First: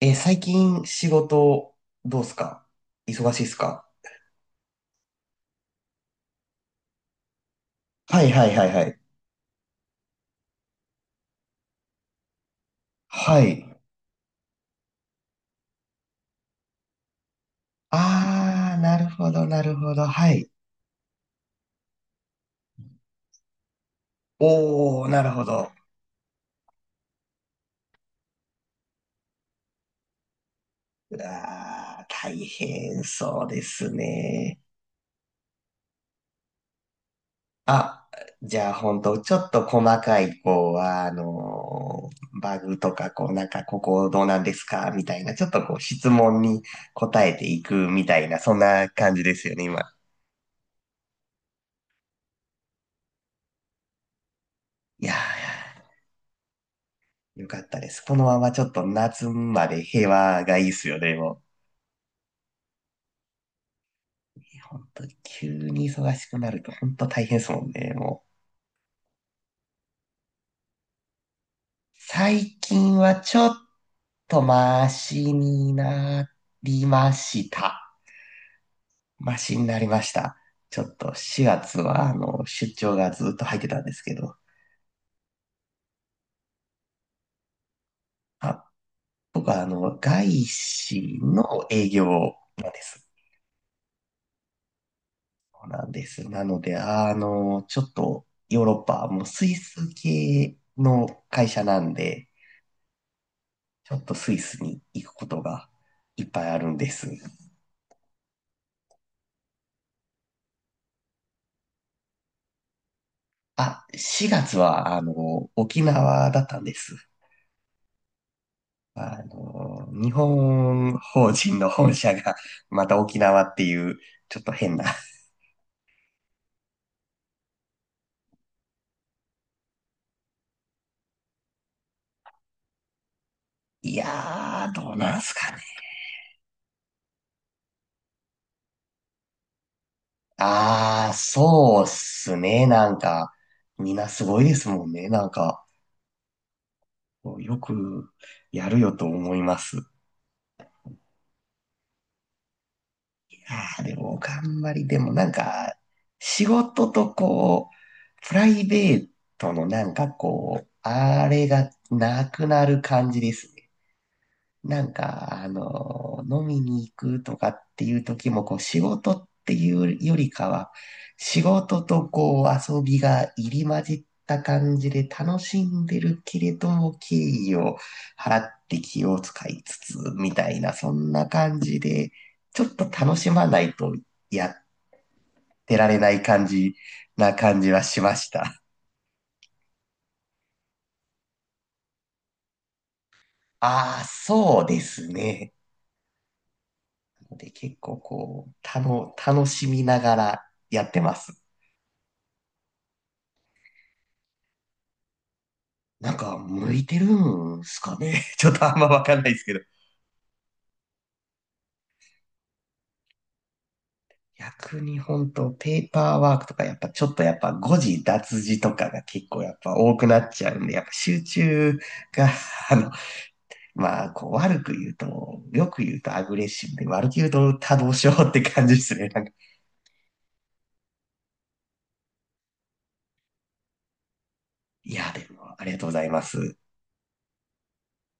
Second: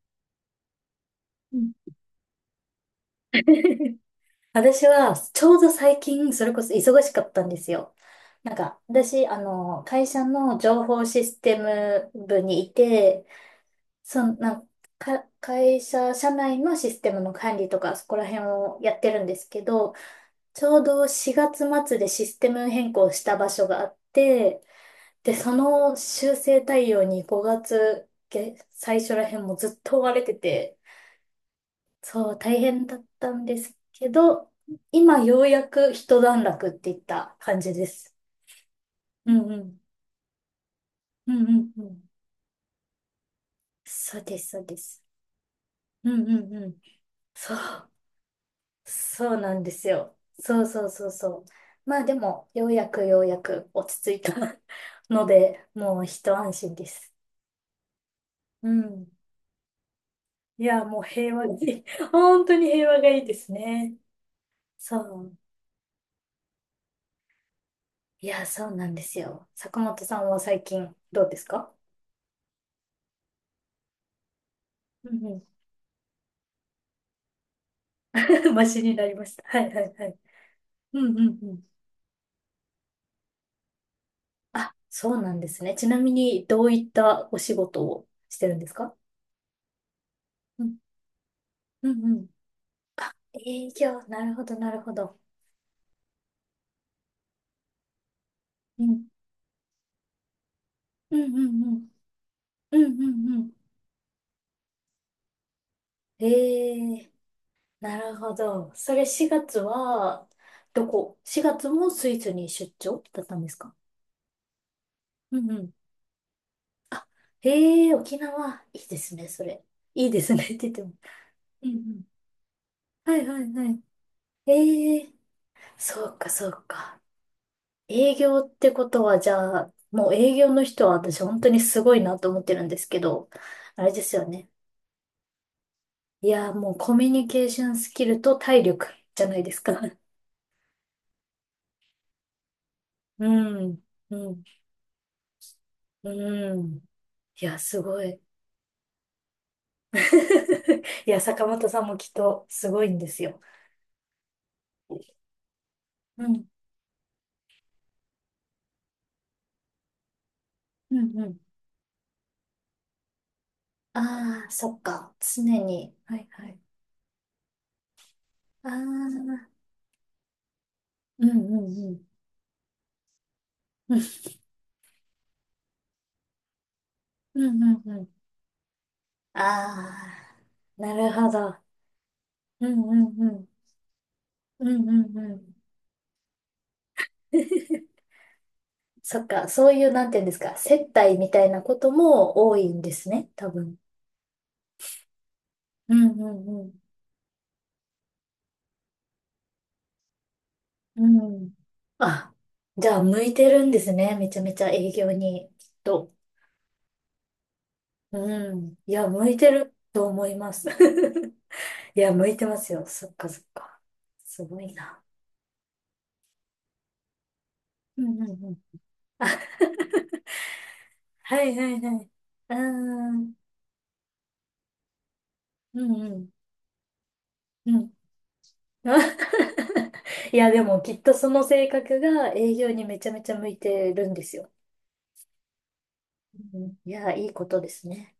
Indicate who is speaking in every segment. Speaker 1: 最近仕
Speaker 2: うん。
Speaker 1: 事どうすか忙しいっすか？
Speaker 2: 私は、ちょうど最近、それこそ忙しかったんですよ。
Speaker 1: はいはいはいはい。
Speaker 2: 私、会社の情報システム部にいて、
Speaker 1: はい。
Speaker 2: そんな、か、会社、社内のシステムの管理とか、そこら辺
Speaker 1: あ
Speaker 2: を
Speaker 1: ー、
Speaker 2: や
Speaker 1: な
Speaker 2: っ
Speaker 1: る
Speaker 2: てるん
Speaker 1: ほ
Speaker 2: で
Speaker 1: ど
Speaker 2: すけ
Speaker 1: なる
Speaker 2: ど、
Speaker 1: ほど。はい。
Speaker 2: ちょうど4月末でシステム変更した場所があって、
Speaker 1: おー、なる
Speaker 2: で、
Speaker 1: ほ
Speaker 2: そ
Speaker 1: ど。
Speaker 2: の修正対応に5月、最初ら辺もずっと追われてて、
Speaker 1: うわー、
Speaker 2: そ
Speaker 1: 大
Speaker 2: う、大変だ
Speaker 1: 変
Speaker 2: った
Speaker 1: そ
Speaker 2: ん
Speaker 1: う
Speaker 2: で
Speaker 1: で
Speaker 2: す
Speaker 1: す
Speaker 2: けど、
Speaker 1: ね。
Speaker 2: 今ようやく一段落っていった感じで
Speaker 1: あ、
Speaker 2: す。
Speaker 1: じゃあほんと、ち
Speaker 2: う
Speaker 1: ょっ
Speaker 2: んう
Speaker 1: と
Speaker 2: ん。
Speaker 1: 細かい、こう、
Speaker 2: うんうんうん。
Speaker 1: バグとか、こう、なんか、ここ
Speaker 2: そ
Speaker 1: ど
Speaker 2: う
Speaker 1: うな
Speaker 2: で
Speaker 1: ん
Speaker 2: す、
Speaker 1: で
Speaker 2: そ
Speaker 1: す
Speaker 2: うで
Speaker 1: かみ
Speaker 2: す。
Speaker 1: たいな、ちょっとこう、質
Speaker 2: うん
Speaker 1: 問
Speaker 2: うん
Speaker 1: に
Speaker 2: うん。
Speaker 1: 答えて
Speaker 2: そう、
Speaker 1: いくみたいな、そんな感じ
Speaker 2: そ
Speaker 1: で
Speaker 2: う
Speaker 1: すよ
Speaker 2: なん
Speaker 1: ね、
Speaker 2: で
Speaker 1: 今。
Speaker 2: すよ。そうそうそうそう。まあでも、ようやく落ち着いた
Speaker 1: い や
Speaker 2: ので、
Speaker 1: ー、
Speaker 2: もう一安心です。
Speaker 1: よかったです。このままちょ
Speaker 2: う
Speaker 1: っと
Speaker 2: ん。
Speaker 1: 夏まで平和がい
Speaker 2: い
Speaker 1: いっ
Speaker 2: や、
Speaker 1: すよ
Speaker 2: もう
Speaker 1: ね、
Speaker 2: 平
Speaker 1: も
Speaker 2: 和がいい。本当に平和がいいですね。
Speaker 1: う。いや本
Speaker 2: そ
Speaker 1: 当に
Speaker 2: う。
Speaker 1: 急に忙しくなると本当大変ですもんね、も
Speaker 2: い
Speaker 1: う。
Speaker 2: や、そうなんですよ。坂本さんは最近どうですか？
Speaker 1: 最近はちょっとマ
Speaker 2: う
Speaker 1: シ
Speaker 2: ん。
Speaker 1: になりました。
Speaker 2: マシになりまし
Speaker 1: マ
Speaker 2: た。
Speaker 1: シ
Speaker 2: は
Speaker 1: に
Speaker 2: い
Speaker 1: な
Speaker 2: は
Speaker 1: り
Speaker 2: い
Speaker 1: ま
Speaker 2: は
Speaker 1: し
Speaker 2: い。
Speaker 1: た。ちょっ
Speaker 2: う
Speaker 1: と
Speaker 2: んうんう
Speaker 1: 4
Speaker 2: ん。
Speaker 1: 月はあの出張がずっと入ってたんですけど、
Speaker 2: あ、そうなんですね。ちなみに、どういったお仕事をしてるんで
Speaker 1: あ、
Speaker 2: すか？
Speaker 1: 僕はあの外
Speaker 2: うん
Speaker 1: 資の営
Speaker 2: うん
Speaker 1: 業
Speaker 2: うん。
Speaker 1: なんです。
Speaker 2: あ、営業。なるほどなるほど。
Speaker 1: そうなんです。なので、あの、ちょっとヨーロッ
Speaker 2: うん。
Speaker 1: パ、もうスイス系
Speaker 2: うん
Speaker 1: の会
Speaker 2: うん
Speaker 1: 社
Speaker 2: う
Speaker 1: な
Speaker 2: ん。
Speaker 1: んで、
Speaker 2: うんうんうん。
Speaker 1: ちょっとスイスに行くことがいっぱいあるん
Speaker 2: え
Speaker 1: です。
Speaker 2: え、なるほど。それ4月は、どこ？ 4 月もスイスに出張だったんですか？
Speaker 1: あ、4月は、あの、
Speaker 2: うんうん。
Speaker 1: 沖縄だったんで
Speaker 2: あ、
Speaker 1: す。
Speaker 2: ええ、沖縄。いいです
Speaker 1: あ
Speaker 2: ね、それ。
Speaker 1: の、
Speaker 2: い
Speaker 1: 日
Speaker 2: いですねって言っても。
Speaker 1: 本法人
Speaker 2: う
Speaker 1: の
Speaker 2: んう
Speaker 1: 本
Speaker 2: ん。
Speaker 1: 社が また
Speaker 2: は
Speaker 1: 沖
Speaker 2: いは
Speaker 1: 縄
Speaker 2: い
Speaker 1: って
Speaker 2: は
Speaker 1: い
Speaker 2: い。
Speaker 1: う、ちょっと変な。
Speaker 2: ええ。そうか、そうか。営業ってことは、じゃあ、もう営業の人は私本当にすごいなと思ってるんですけど、あれ
Speaker 1: い
Speaker 2: ですよね。
Speaker 1: やー、どうなんすかね。
Speaker 2: いやもうコミュニケーションスキルと体力じゃないですか。
Speaker 1: あー、そうっすね。なん
Speaker 2: う
Speaker 1: か、
Speaker 2: ん、
Speaker 1: みんなす
Speaker 2: う
Speaker 1: ごい
Speaker 2: ん、
Speaker 1: ですもんね。なんか、
Speaker 2: うん。い
Speaker 1: よ
Speaker 2: や、すご
Speaker 1: く
Speaker 2: い。
Speaker 1: やるよと思います。い
Speaker 2: いや、坂本さんもきっとすごいんですよ。
Speaker 1: やー、でも頑張り、でもなんか、
Speaker 2: う
Speaker 1: 仕
Speaker 2: ん、
Speaker 1: 事とこう、プライベートのなんかこう、
Speaker 2: うん、う
Speaker 1: あ
Speaker 2: ん。
Speaker 1: れがなくなる感じですね。
Speaker 2: ああ、そっ
Speaker 1: なん
Speaker 2: か。
Speaker 1: か、
Speaker 2: 常
Speaker 1: あ
Speaker 2: に。は
Speaker 1: の、
Speaker 2: い
Speaker 1: 飲
Speaker 2: はい。
Speaker 1: みに行くとかっていう時も、こう、
Speaker 2: ああ、
Speaker 1: 仕事っ
Speaker 2: う
Speaker 1: ていうよりかは、
Speaker 2: んう
Speaker 1: 仕
Speaker 2: ん
Speaker 1: 事
Speaker 2: うん。
Speaker 1: とこう、遊びが入り混じ
Speaker 2: うん
Speaker 1: った感じで楽しんでるけれども、敬
Speaker 2: う
Speaker 1: 意
Speaker 2: ん
Speaker 1: を
Speaker 2: うん。
Speaker 1: 払って気を使いつつ、
Speaker 2: あ
Speaker 1: みたいな、
Speaker 2: あ、
Speaker 1: そ
Speaker 2: な
Speaker 1: ん
Speaker 2: る
Speaker 1: な
Speaker 2: ほど。
Speaker 1: 感じで、ちょっ
Speaker 2: うん
Speaker 1: と
Speaker 2: うん
Speaker 1: 楽し
Speaker 2: う
Speaker 1: ま
Speaker 2: ん。
Speaker 1: ないとやっ
Speaker 2: うんうんうん。
Speaker 1: てられない感じな感じはしました。
Speaker 2: そっか、そういう、なんていうんですか、接待みたいなことも多いんですね、多分。
Speaker 1: ああ、そうですね。
Speaker 2: うんうん
Speaker 1: で、結構こう、たの、楽しみながらやって
Speaker 2: う
Speaker 1: ま
Speaker 2: ん。う
Speaker 1: す。
Speaker 2: ん。あ、じゃあ、向いてるんですね、めちゃめちゃ営業に、きっ
Speaker 1: な
Speaker 2: と。
Speaker 1: んか、向いてるんすかね ちょ
Speaker 2: う
Speaker 1: っとあ
Speaker 2: ん。
Speaker 1: んま
Speaker 2: い
Speaker 1: わ
Speaker 2: や、
Speaker 1: かんな
Speaker 2: 向
Speaker 1: い
Speaker 2: い
Speaker 1: です
Speaker 2: て
Speaker 1: けど。
Speaker 2: ると思います。いや、向いてますよ。そっかそっか。すごい
Speaker 1: 逆に
Speaker 2: な。
Speaker 1: 本当、ペーパーワークとか、やっぱちょっとやっぱ誤字
Speaker 2: うんう
Speaker 1: 脱
Speaker 2: んう
Speaker 1: 字
Speaker 2: ん。
Speaker 1: とかが
Speaker 2: あ、
Speaker 1: 結構やっぱ多くなっちゃうんで、やっぱ集
Speaker 2: はいは
Speaker 1: 中
Speaker 2: いはい。
Speaker 1: が、
Speaker 2: あ
Speaker 1: あの、
Speaker 2: ー。
Speaker 1: まあ、こう悪く言うと、よ
Speaker 2: う
Speaker 1: く言う
Speaker 2: んう
Speaker 1: とア
Speaker 2: ん。
Speaker 1: グレッシブで、悪く言うと
Speaker 2: う
Speaker 1: 多動
Speaker 2: ん。
Speaker 1: 症って感じですね。なんか、
Speaker 2: いや、でもきっとその性格が営業にめちゃめちゃ向いてるんですよ。
Speaker 1: いや、でも、ありがとうございます。
Speaker 2: うん。いや、いいことですね。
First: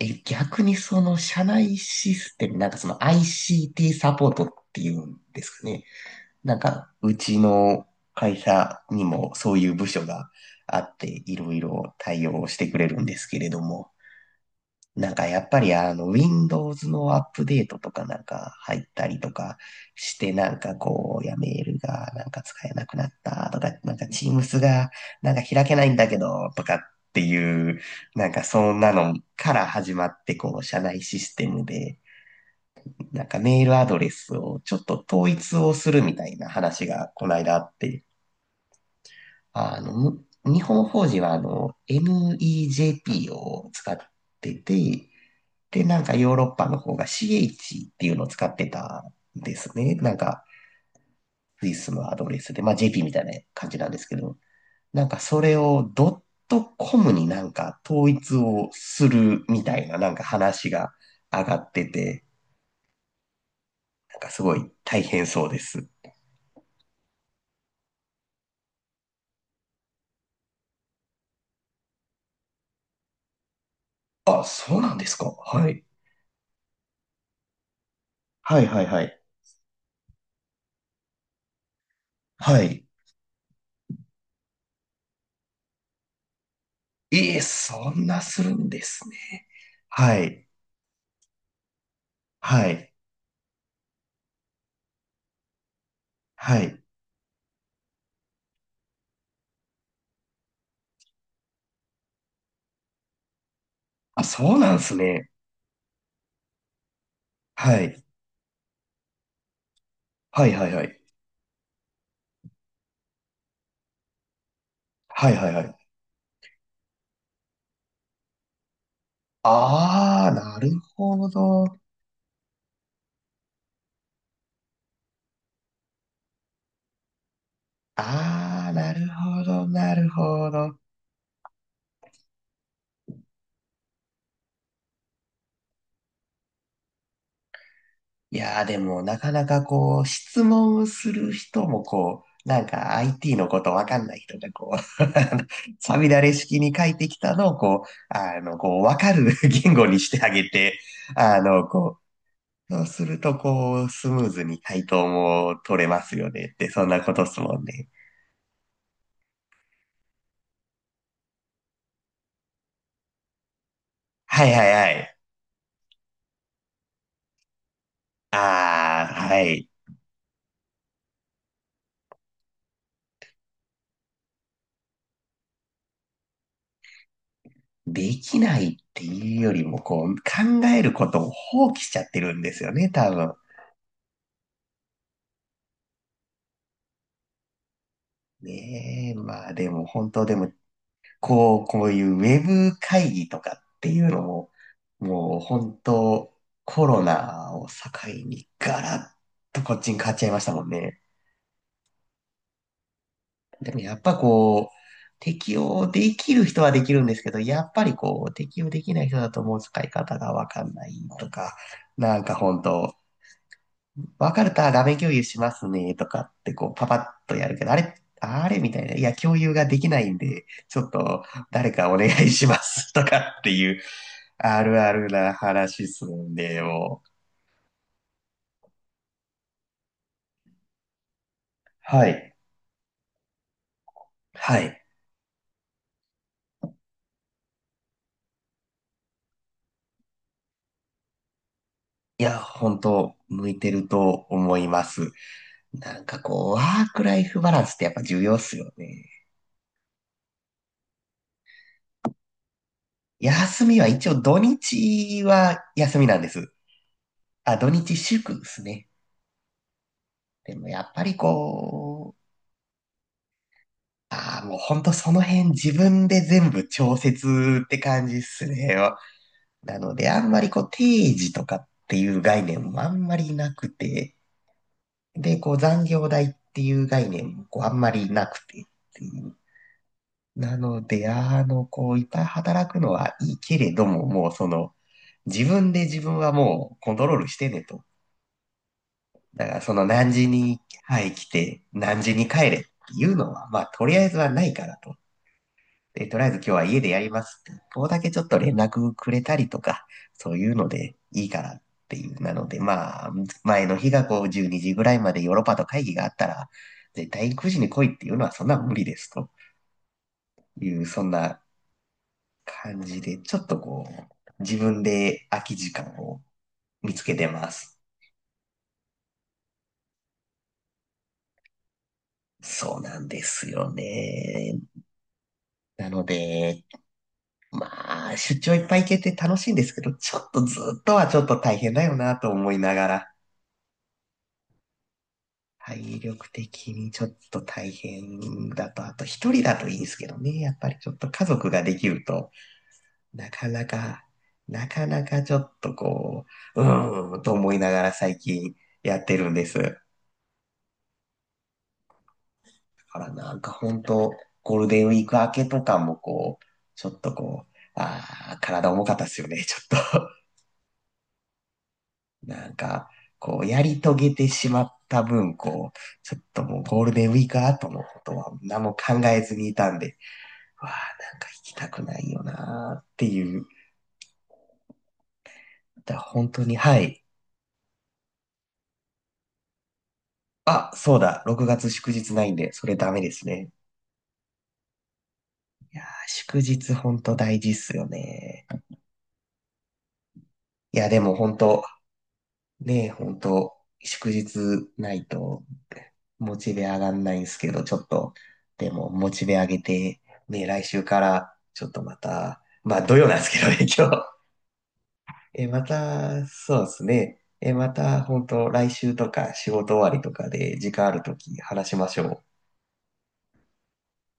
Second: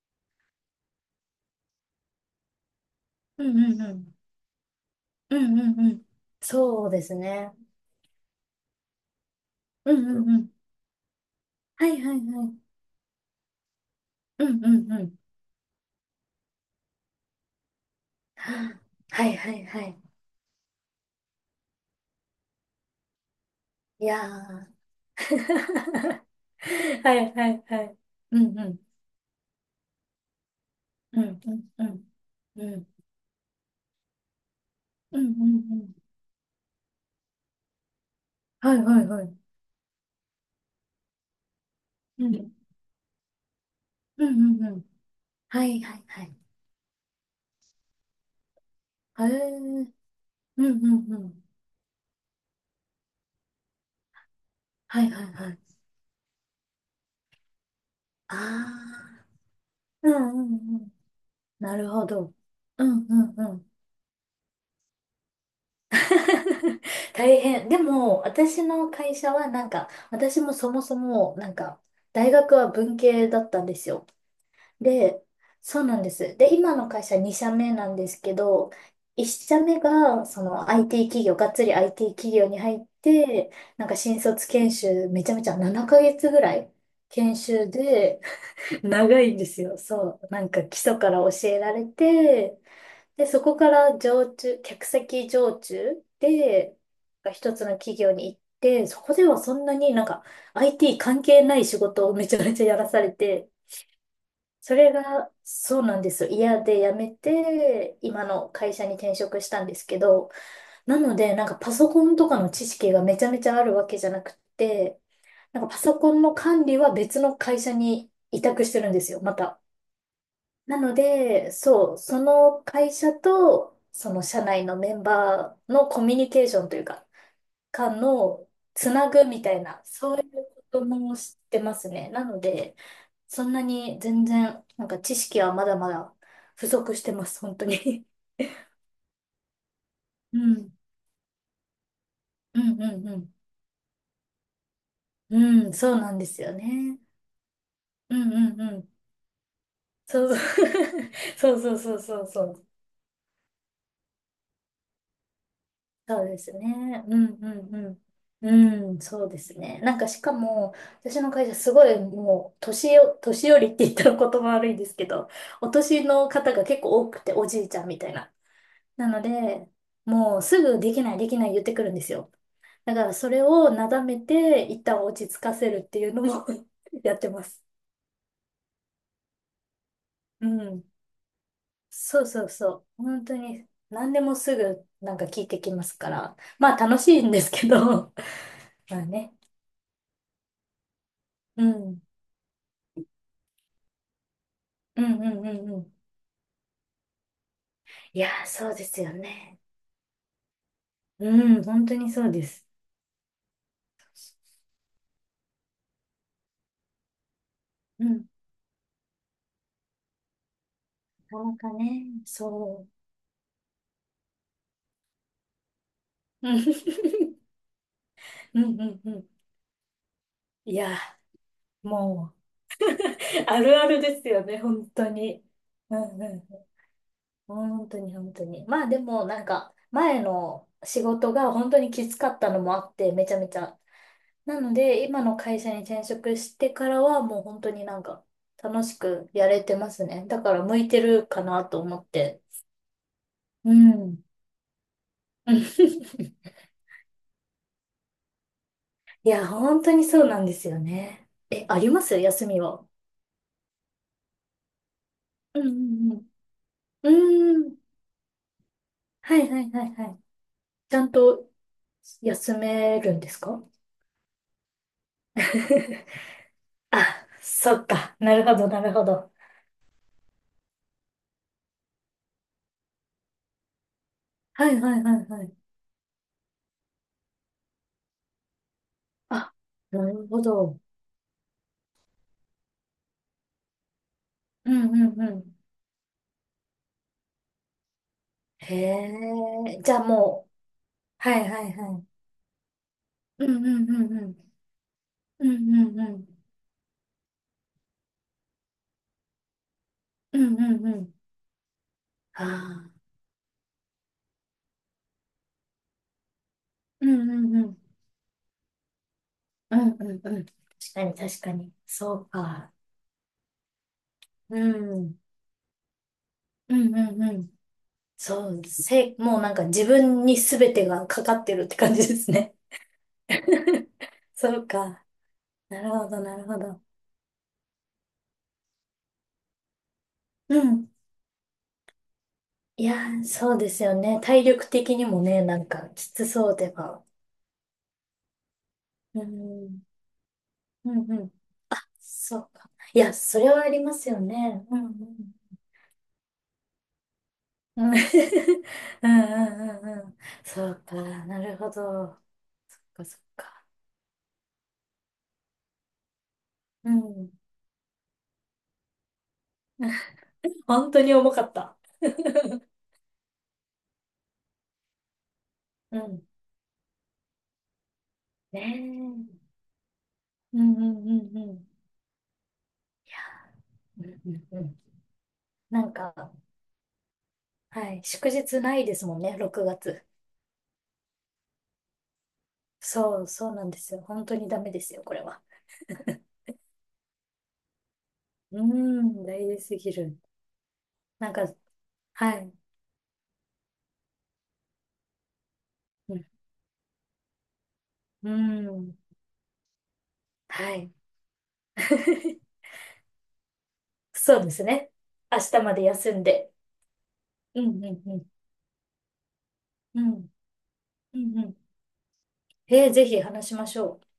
Speaker 1: え、逆にその社内システム、なんかその
Speaker 2: うんうんう
Speaker 1: ICT サ
Speaker 2: ん。
Speaker 1: ポートっていうん
Speaker 2: う
Speaker 1: です
Speaker 2: ん
Speaker 1: か
Speaker 2: うん
Speaker 1: ね。
Speaker 2: うん。
Speaker 1: なん
Speaker 2: そう
Speaker 1: か、
Speaker 2: で
Speaker 1: う
Speaker 2: す
Speaker 1: ち
Speaker 2: ね。
Speaker 1: の会社にもそういう部
Speaker 2: うん
Speaker 1: 署
Speaker 2: うん
Speaker 1: が
Speaker 2: うん。
Speaker 1: あって、いろい
Speaker 2: はい
Speaker 1: ろ
Speaker 2: はい
Speaker 1: 対
Speaker 2: は
Speaker 1: 応し
Speaker 2: い。
Speaker 1: てくれるんですけれども、
Speaker 2: うんうんう
Speaker 1: なん
Speaker 2: ん。
Speaker 1: かやっぱりあの、Windows のアップデートとかなんか
Speaker 2: は
Speaker 1: 入った
Speaker 2: あ、
Speaker 1: り
Speaker 2: は
Speaker 1: と
Speaker 2: いは
Speaker 1: か
Speaker 2: いはい。
Speaker 1: して、なんかこう、いやメールがなんか使えなくなったとか、なんか
Speaker 2: いや
Speaker 1: Teams
Speaker 2: ー。
Speaker 1: がなんか開けないんだけど、とかっ
Speaker 2: は
Speaker 1: て
Speaker 2: いはい
Speaker 1: いう、
Speaker 2: はい。
Speaker 1: なん
Speaker 2: う
Speaker 1: か
Speaker 2: んう
Speaker 1: そんな
Speaker 2: ん
Speaker 1: のから始まって、こう、社内シ
Speaker 2: う
Speaker 1: ス
Speaker 2: ん
Speaker 1: テ
Speaker 2: う
Speaker 1: ム
Speaker 2: んう
Speaker 1: で、
Speaker 2: んうん
Speaker 1: なんかメールアドレスをちょっと
Speaker 2: うん
Speaker 1: 統
Speaker 2: う
Speaker 1: 一を
Speaker 2: んう
Speaker 1: す
Speaker 2: ん。
Speaker 1: るみたいな話がこの間あって、
Speaker 2: はいはいはい。
Speaker 1: あの、む日本法人はあの、
Speaker 2: うんうん
Speaker 1: MEJP を使っ
Speaker 2: う
Speaker 1: て
Speaker 2: んうん。
Speaker 1: て、
Speaker 2: はい
Speaker 1: で、
Speaker 2: は
Speaker 1: な
Speaker 2: い
Speaker 1: んか
Speaker 2: は
Speaker 1: ヨー
Speaker 2: い。
Speaker 1: ロッパの方が CH っていうのを使ってた
Speaker 2: へえ。
Speaker 1: んです
Speaker 2: うん
Speaker 1: ね。なんか、
Speaker 2: うんうん。
Speaker 1: スイスのアドレスで、まあ JP みたいな感じなんですけど、
Speaker 2: は
Speaker 1: なん
Speaker 2: い
Speaker 1: か
Speaker 2: はい
Speaker 1: そ
Speaker 2: は
Speaker 1: れ
Speaker 2: い。
Speaker 1: をドットコムになんか統一
Speaker 2: あ
Speaker 1: をす
Speaker 2: あ、
Speaker 1: るみたいなな
Speaker 2: う
Speaker 1: ん
Speaker 2: ん
Speaker 1: か
Speaker 2: う
Speaker 1: 話
Speaker 2: んうん。
Speaker 1: が上がっ
Speaker 2: な
Speaker 1: て
Speaker 2: るほ
Speaker 1: て、
Speaker 2: ど。うんうんうん。
Speaker 1: なんかすごい大変そうです。
Speaker 2: 大変。でも、私の会社はなんか、私もそもそも、大学は文系だったんですよ。
Speaker 1: あ、そうなんです
Speaker 2: で、
Speaker 1: か。は
Speaker 2: そ
Speaker 1: い。
Speaker 2: うなんです。で、今の会社2社目なんですけ
Speaker 1: はい
Speaker 2: ど、
Speaker 1: はいはい。
Speaker 2: 1社目が、その IT 企業、がっつり IT 企業に
Speaker 1: は
Speaker 2: 入っ
Speaker 1: い。
Speaker 2: て、なんか新卒研修、めちゃめちゃ7ヶ月ぐらい
Speaker 1: え
Speaker 2: 研
Speaker 1: え、
Speaker 2: 修
Speaker 1: そんな
Speaker 2: で、
Speaker 1: するんです
Speaker 2: 長いん
Speaker 1: ね。
Speaker 2: ですよ。
Speaker 1: は
Speaker 2: そう。な
Speaker 1: い。
Speaker 2: んか基礎から教えられて、
Speaker 1: はい。
Speaker 2: で、そこから常駐、客先常駐
Speaker 1: は
Speaker 2: で、
Speaker 1: い。
Speaker 2: 一つの企業に行って、そこではそんなになんか IT 関係ない仕事をめちゃめちゃやらされて、
Speaker 1: あ、そうな
Speaker 2: そ
Speaker 1: んで
Speaker 2: れ
Speaker 1: すね。
Speaker 2: がそうなんですよ。嫌で辞め
Speaker 1: は
Speaker 2: て、
Speaker 1: い。
Speaker 2: 今の会社に転職したんですけど、
Speaker 1: はいはいは
Speaker 2: な
Speaker 1: い。
Speaker 2: のでなんかパソコンとかの知識がめちゃめちゃあるわけじゃなくて、
Speaker 1: はいはい
Speaker 2: な
Speaker 1: は
Speaker 2: んかパ
Speaker 1: い。
Speaker 2: ソコンの管理は別の会社に委託してるんですよ、また。
Speaker 1: ああ、なる
Speaker 2: なの
Speaker 1: ほ
Speaker 2: で、
Speaker 1: ど。
Speaker 2: そう、その会社と、その社内のメンバーのコミュニケーションというか、間の
Speaker 1: ああ、
Speaker 2: つ
Speaker 1: なる
Speaker 2: なぐみ
Speaker 1: ほ
Speaker 2: たい
Speaker 1: ど、
Speaker 2: な、
Speaker 1: なる
Speaker 2: そういう
Speaker 1: ほ
Speaker 2: こ
Speaker 1: ど。
Speaker 2: とも知ってますね。なので、そんなに全然、なんか知識はまだまだ不足してます、本当に。
Speaker 1: いやー、でも、なかなかこう、
Speaker 2: う
Speaker 1: 質
Speaker 2: ん、
Speaker 1: 問する人もこう、
Speaker 2: う
Speaker 1: なん
Speaker 2: ん、う
Speaker 1: か
Speaker 2: ん、うん。
Speaker 1: IT のことわかんない人がこう、あの
Speaker 2: うん、そ
Speaker 1: さ
Speaker 2: う
Speaker 1: み
Speaker 2: なん
Speaker 1: だ
Speaker 2: で
Speaker 1: れ
Speaker 2: すよ
Speaker 1: 式に書い
Speaker 2: ね。
Speaker 1: てきたのをこ
Speaker 2: う
Speaker 1: う、
Speaker 2: ん、
Speaker 1: あ
Speaker 2: う
Speaker 1: の、
Speaker 2: ん、う
Speaker 1: こう、
Speaker 2: ん。
Speaker 1: わかる 言語にして
Speaker 2: そ
Speaker 1: あ
Speaker 2: うそう。
Speaker 1: げて、あ
Speaker 2: そう
Speaker 1: の、
Speaker 2: そうそ
Speaker 1: こ
Speaker 2: うそうそう。
Speaker 1: そうすると、こう、スムーズに対等も取れます
Speaker 2: そう
Speaker 1: よ
Speaker 2: で
Speaker 1: ね
Speaker 2: す
Speaker 1: って、そんな
Speaker 2: ね。
Speaker 1: こ
Speaker 2: う
Speaker 1: とっ
Speaker 2: ん
Speaker 1: すもんね。
Speaker 2: うんうん。うん、そうですね。なんかしかも、私の会社すごいもう、年寄りって言ったら言
Speaker 1: は
Speaker 2: 葉
Speaker 1: いは
Speaker 2: 悪
Speaker 1: い
Speaker 2: いんで
Speaker 1: は
Speaker 2: すけ
Speaker 1: い。
Speaker 2: ど、お年の方が結構多くて、おじいちゃんみたいな。な
Speaker 1: ああ、
Speaker 2: の
Speaker 1: はい。
Speaker 2: で、もうすぐできないできない言ってくるんですよ。だからそれをなだめて、一旦落ち着かせるっていうのも やってます。
Speaker 1: できないっていうよりも、こう、
Speaker 2: う
Speaker 1: 考え
Speaker 2: ん。
Speaker 1: ることを放棄しちゃって
Speaker 2: そう
Speaker 1: るん
Speaker 2: そう
Speaker 1: ですよ
Speaker 2: そ
Speaker 1: ね、
Speaker 2: う。
Speaker 1: 多
Speaker 2: 本
Speaker 1: 分。
Speaker 2: 当に、何でもすぐなんか聞いてきますから。まあ楽しいんですけど、まあ
Speaker 1: ねえ、
Speaker 2: ね。
Speaker 1: まあでも本当でも、こ
Speaker 2: う
Speaker 1: う、こう
Speaker 2: ん。
Speaker 1: いうウェブ会議とかっていうのも、
Speaker 2: うんう
Speaker 1: も
Speaker 2: ん
Speaker 1: う
Speaker 2: うんう
Speaker 1: 本
Speaker 2: ん。
Speaker 1: 当コロナを境
Speaker 2: いやー、
Speaker 1: に
Speaker 2: そう
Speaker 1: ガ
Speaker 2: ですよ
Speaker 1: ラッ
Speaker 2: ね。
Speaker 1: とこっちに変わっちゃいましたもんね。
Speaker 2: うん、本当にそうです。
Speaker 1: でもやっぱこう、適用できる人はできるんですけど、やっぱり
Speaker 2: うん、な
Speaker 1: こう、適用できない人だともう使い方がわかんないと
Speaker 2: かな
Speaker 1: か、
Speaker 2: かね、
Speaker 1: なんか本
Speaker 2: そ
Speaker 1: 当、わかるとあ画面共有しますねとかっ
Speaker 2: う。う
Speaker 1: て
Speaker 2: ん。
Speaker 1: こう、パパッと やるけど、あれ、あれ
Speaker 2: う
Speaker 1: みた
Speaker 2: んう
Speaker 1: いな、
Speaker 2: ん
Speaker 1: い
Speaker 2: う
Speaker 1: や、
Speaker 2: ん。
Speaker 1: 共有ができないんで、
Speaker 2: い
Speaker 1: ちょっ
Speaker 2: や
Speaker 1: と誰
Speaker 2: ー、
Speaker 1: かお願い
Speaker 2: も
Speaker 1: しますとかっ
Speaker 2: う、
Speaker 1: て
Speaker 2: あ
Speaker 1: い
Speaker 2: る
Speaker 1: う、
Speaker 2: あるですよね、
Speaker 1: ある
Speaker 2: 本
Speaker 1: ある
Speaker 2: 当
Speaker 1: な
Speaker 2: に。
Speaker 1: 話
Speaker 2: う
Speaker 1: す
Speaker 2: んう
Speaker 1: ん
Speaker 2: ん。
Speaker 1: でよ。
Speaker 2: 本当に本当に。まあでも、なんか、前の仕事が本当にき
Speaker 1: は
Speaker 2: つか
Speaker 1: い。
Speaker 2: ったのもあって、めちゃめちゃ。
Speaker 1: は
Speaker 2: なの
Speaker 1: い。
Speaker 2: で、今の会社に転職してからは、もう本当になんか、楽しくやれてますね。だから、向いてるかなと思っ
Speaker 1: いや、
Speaker 2: て。
Speaker 1: 本当、向いて
Speaker 2: う
Speaker 1: る
Speaker 2: ん。
Speaker 1: と思います。
Speaker 2: うん。
Speaker 1: なんかこう、ワークライフバランスってやっぱ重要っすよね。
Speaker 2: いや、本当にそうなんですよね。え、あります休みは？
Speaker 1: 休みは一応土日は
Speaker 2: う
Speaker 1: 休み
Speaker 2: んう
Speaker 1: なん
Speaker 2: ん
Speaker 1: です。
Speaker 2: う
Speaker 1: あ、
Speaker 2: ん。うー
Speaker 1: 土
Speaker 2: ん。
Speaker 1: 日祝ですね。
Speaker 2: はいはいはいはい。
Speaker 1: でもやっ
Speaker 2: ち
Speaker 1: ぱ
Speaker 2: ゃん
Speaker 1: り
Speaker 2: と
Speaker 1: こう、
Speaker 2: 休めるんですか？
Speaker 1: ああ、もうほんとその辺自分 で全部調
Speaker 2: あ、
Speaker 1: 節っ
Speaker 2: そ
Speaker 1: て
Speaker 2: っ
Speaker 1: 感
Speaker 2: か。
Speaker 1: じっ
Speaker 2: なる
Speaker 1: す
Speaker 2: ほど
Speaker 1: ね。
Speaker 2: なるほど。
Speaker 1: なのであんまりこう定時とかっていう概念もあんまりなくて、
Speaker 2: はいはいはい
Speaker 1: で、
Speaker 2: は
Speaker 1: こ
Speaker 2: い。
Speaker 1: う残業代っていう概念もこうあんまりなくてっていう。
Speaker 2: あ、なるほ
Speaker 1: な
Speaker 2: ど。
Speaker 1: ので、あの、こういっぱい働くのはいいけれども、もうそ
Speaker 2: う
Speaker 1: の、
Speaker 2: んうんう
Speaker 1: 自
Speaker 2: ん。
Speaker 1: 分で自分はもうコントロールしてねと。
Speaker 2: へ
Speaker 1: だからそ
Speaker 2: え。
Speaker 1: の
Speaker 2: じゃあ
Speaker 1: 何時
Speaker 2: もう。
Speaker 1: に、はい、来
Speaker 2: はいは
Speaker 1: て、
Speaker 2: いは
Speaker 1: 何
Speaker 2: い。
Speaker 1: 時に帰れっていうの
Speaker 2: う
Speaker 1: は、ま
Speaker 2: ん
Speaker 1: あ
Speaker 2: う
Speaker 1: と
Speaker 2: ん
Speaker 1: りあえ
Speaker 2: う
Speaker 1: ず
Speaker 2: んう
Speaker 1: は
Speaker 2: ん。
Speaker 1: ないからと。
Speaker 2: うんうん
Speaker 1: で、
Speaker 2: う
Speaker 1: とりあえず
Speaker 2: ん。
Speaker 1: 今日は家でやりますって。ここだけちょっと連絡くれたりとか、そう
Speaker 2: う
Speaker 1: いう
Speaker 2: ん
Speaker 1: の
Speaker 2: うん
Speaker 1: で
Speaker 2: うん。
Speaker 1: いいからっていう。な
Speaker 2: あ
Speaker 1: ので、
Speaker 2: あ。
Speaker 1: まあ、前の日がこう12時ぐらいまでヨーロッパと会議があったら、
Speaker 2: う
Speaker 1: 絶
Speaker 2: ん
Speaker 1: 対
Speaker 2: う
Speaker 1: 9
Speaker 2: ん
Speaker 1: 時
Speaker 2: う
Speaker 1: に
Speaker 2: ん。
Speaker 1: 来いっていうのはそんな無理ですと
Speaker 2: うんうんうん。
Speaker 1: いう、
Speaker 2: 確
Speaker 1: そ
Speaker 2: か
Speaker 1: ん
Speaker 2: に
Speaker 1: な
Speaker 2: 確かに。そうか。
Speaker 1: 感じで、ちょっとこう、自
Speaker 2: う
Speaker 1: 分
Speaker 2: ん。
Speaker 1: で空き時間を
Speaker 2: う
Speaker 1: 見
Speaker 2: ん
Speaker 1: つ
Speaker 2: う
Speaker 1: け
Speaker 2: ん
Speaker 1: て
Speaker 2: う
Speaker 1: ま
Speaker 2: ん。
Speaker 1: す。
Speaker 2: そう、もうなんか自分に全てがかかってるって感じですね。
Speaker 1: そうなんですよ
Speaker 2: そ
Speaker 1: ね。
Speaker 2: うか。な
Speaker 1: な
Speaker 2: る
Speaker 1: の
Speaker 2: ほど、なるほ
Speaker 1: で、
Speaker 2: ど。
Speaker 1: まあ、出張いっぱい行けて楽しいんですけど、ちょっとず
Speaker 2: う
Speaker 1: っ
Speaker 2: ん。
Speaker 1: とはちょっと大変だよなと思いな
Speaker 2: い
Speaker 1: が
Speaker 2: や
Speaker 1: ら、
Speaker 2: ー、そうですよね。体力的にもね、なんか
Speaker 1: 体
Speaker 2: きつ
Speaker 1: 力
Speaker 2: そう
Speaker 1: 的
Speaker 2: で
Speaker 1: に
Speaker 2: は。
Speaker 1: ちょっと大変だと、あと
Speaker 2: う
Speaker 1: 一人だといいん
Speaker 2: ん。
Speaker 1: ですけどね、やっぱりちょ
Speaker 2: う
Speaker 1: っ
Speaker 2: ん
Speaker 1: と家
Speaker 2: うん。
Speaker 1: 族ができると、
Speaker 2: そうか。いや、
Speaker 1: な
Speaker 2: そ
Speaker 1: か
Speaker 2: れは
Speaker 1: な
Speaker 2: ありま
Speaker 1: か、
Speaker 2: すよね。
Speaker 1: な
Speaker 2: うん
Speaker 1: か
Speaker 2: う
Speaker 1: なか
Speaker 2: ん。
Speaker 1: ちょっとこう、うーんと思いなが
Speaker 2: う
Speaker 1: ら
Speaker 2: ん。
Speaker 1: 最近や っ
Speaker 2: うんう
Speaker 1: てるんです。
Speaker 2: んうんうん。そうか。なるほど。そっ
Speaker 1: か
Speaker 2: か
Speaker 1: ら
Speaker 2: そっ
Speaker 1: なんか
Speaker 2: か。
Speaker 1: 本当、ゴールデンウィーク明けとかもこう、ち
Speaker 2: う
Speaker 1: ょっと
Speaker 2: ん。
Speaker 1: こう、ああ、体重かったっすよね、ちょっと。
Speaker 2: 本当に重かった。
Speaker 1: なん か、こう、やり遂げてしまった分、こう、
Speaker 2: う
Speaker 1: ちょっ
Speaker 2: ん。
Speaker 1: ともうゴールデンウィーク後のことは
Speaker 2: ね
Speaker 1: 何も
Speaker 2: え。う
Speaker 1: 考えずにい
Speaker 2: ん
Speaker 1: たんで、
Speaker 2: う
Speaker 1: うわあ、
Speaker 2: んう
Speaker 1: なんか
Speaker 2: ん
Speaker 1: 行
Speaker 2: う
Speaker 1: き
Speaker 2: ん。
Speaker 1: たくないよなーっていう。
Speaker 2: うんうんうん。なん
Speaker 1: だから本
Speaker 2: か、
Speaker 1: 当に、はい。
Speaker 2: はい。祝日ないですもんね、6月。
Speaker 1: あ、そうだ、6月祝日ないんで、それダメで
Speaker 2: そ
Speaker 1: す
Speaker 2: う、
Speaker 1: ね。
Speaker 2: そうなんですよ。本当にダメですよ、これは。
Speaker 1: あー祝日本当大事っすよね。
Speaker 2: うーん、大事すぎる。
Speaker 1: いや、でも
Speaker 2: なん
Speaker 1: 本
Speaker 2: か、
Speaker 1: 当、
Speaker 2: はい。
Speaker 1: ねえ、ほんと、祝日ないと
Speaker 2: うん、
Speaker 1: モチベ上がんないんですけど、ちょっと、
Speaker 2: うー
Speaker 1: でも
Speaker 2: ん、
Speaker 1: モチベ上げて、ね、来
Speaker 2: は
Speaker 1: 週
Speaker 2: い。
Speaker 1: からちょっとま た、まあ土曜なんですけどね、今日。
Speaker 2: そうですね。明
Speaker 1: え、ま
Speaker 2: 日まで休ん
Speaker 1: た、
Speaker 2: で。
Speaker 1: そうですね。え、
Speaker 2: うん
Speaker 1: ま
Speaker 2: うん
Speaker 1: た、
Speaker 2: う
Speaker 1: ほん
Speaker 2: ん。
Speaker 1: と、来週とか仕事終わり
Speaker 2: う
Speaker 1: とか
Speaker 2: ん
Speaker 1: で時間あると
Speaker 2: う
Speaker 1: き
Speaker 2: んうん。
Speaker 1: 話しましょう。
Speaker 2: えー、ぜひ話しましょう。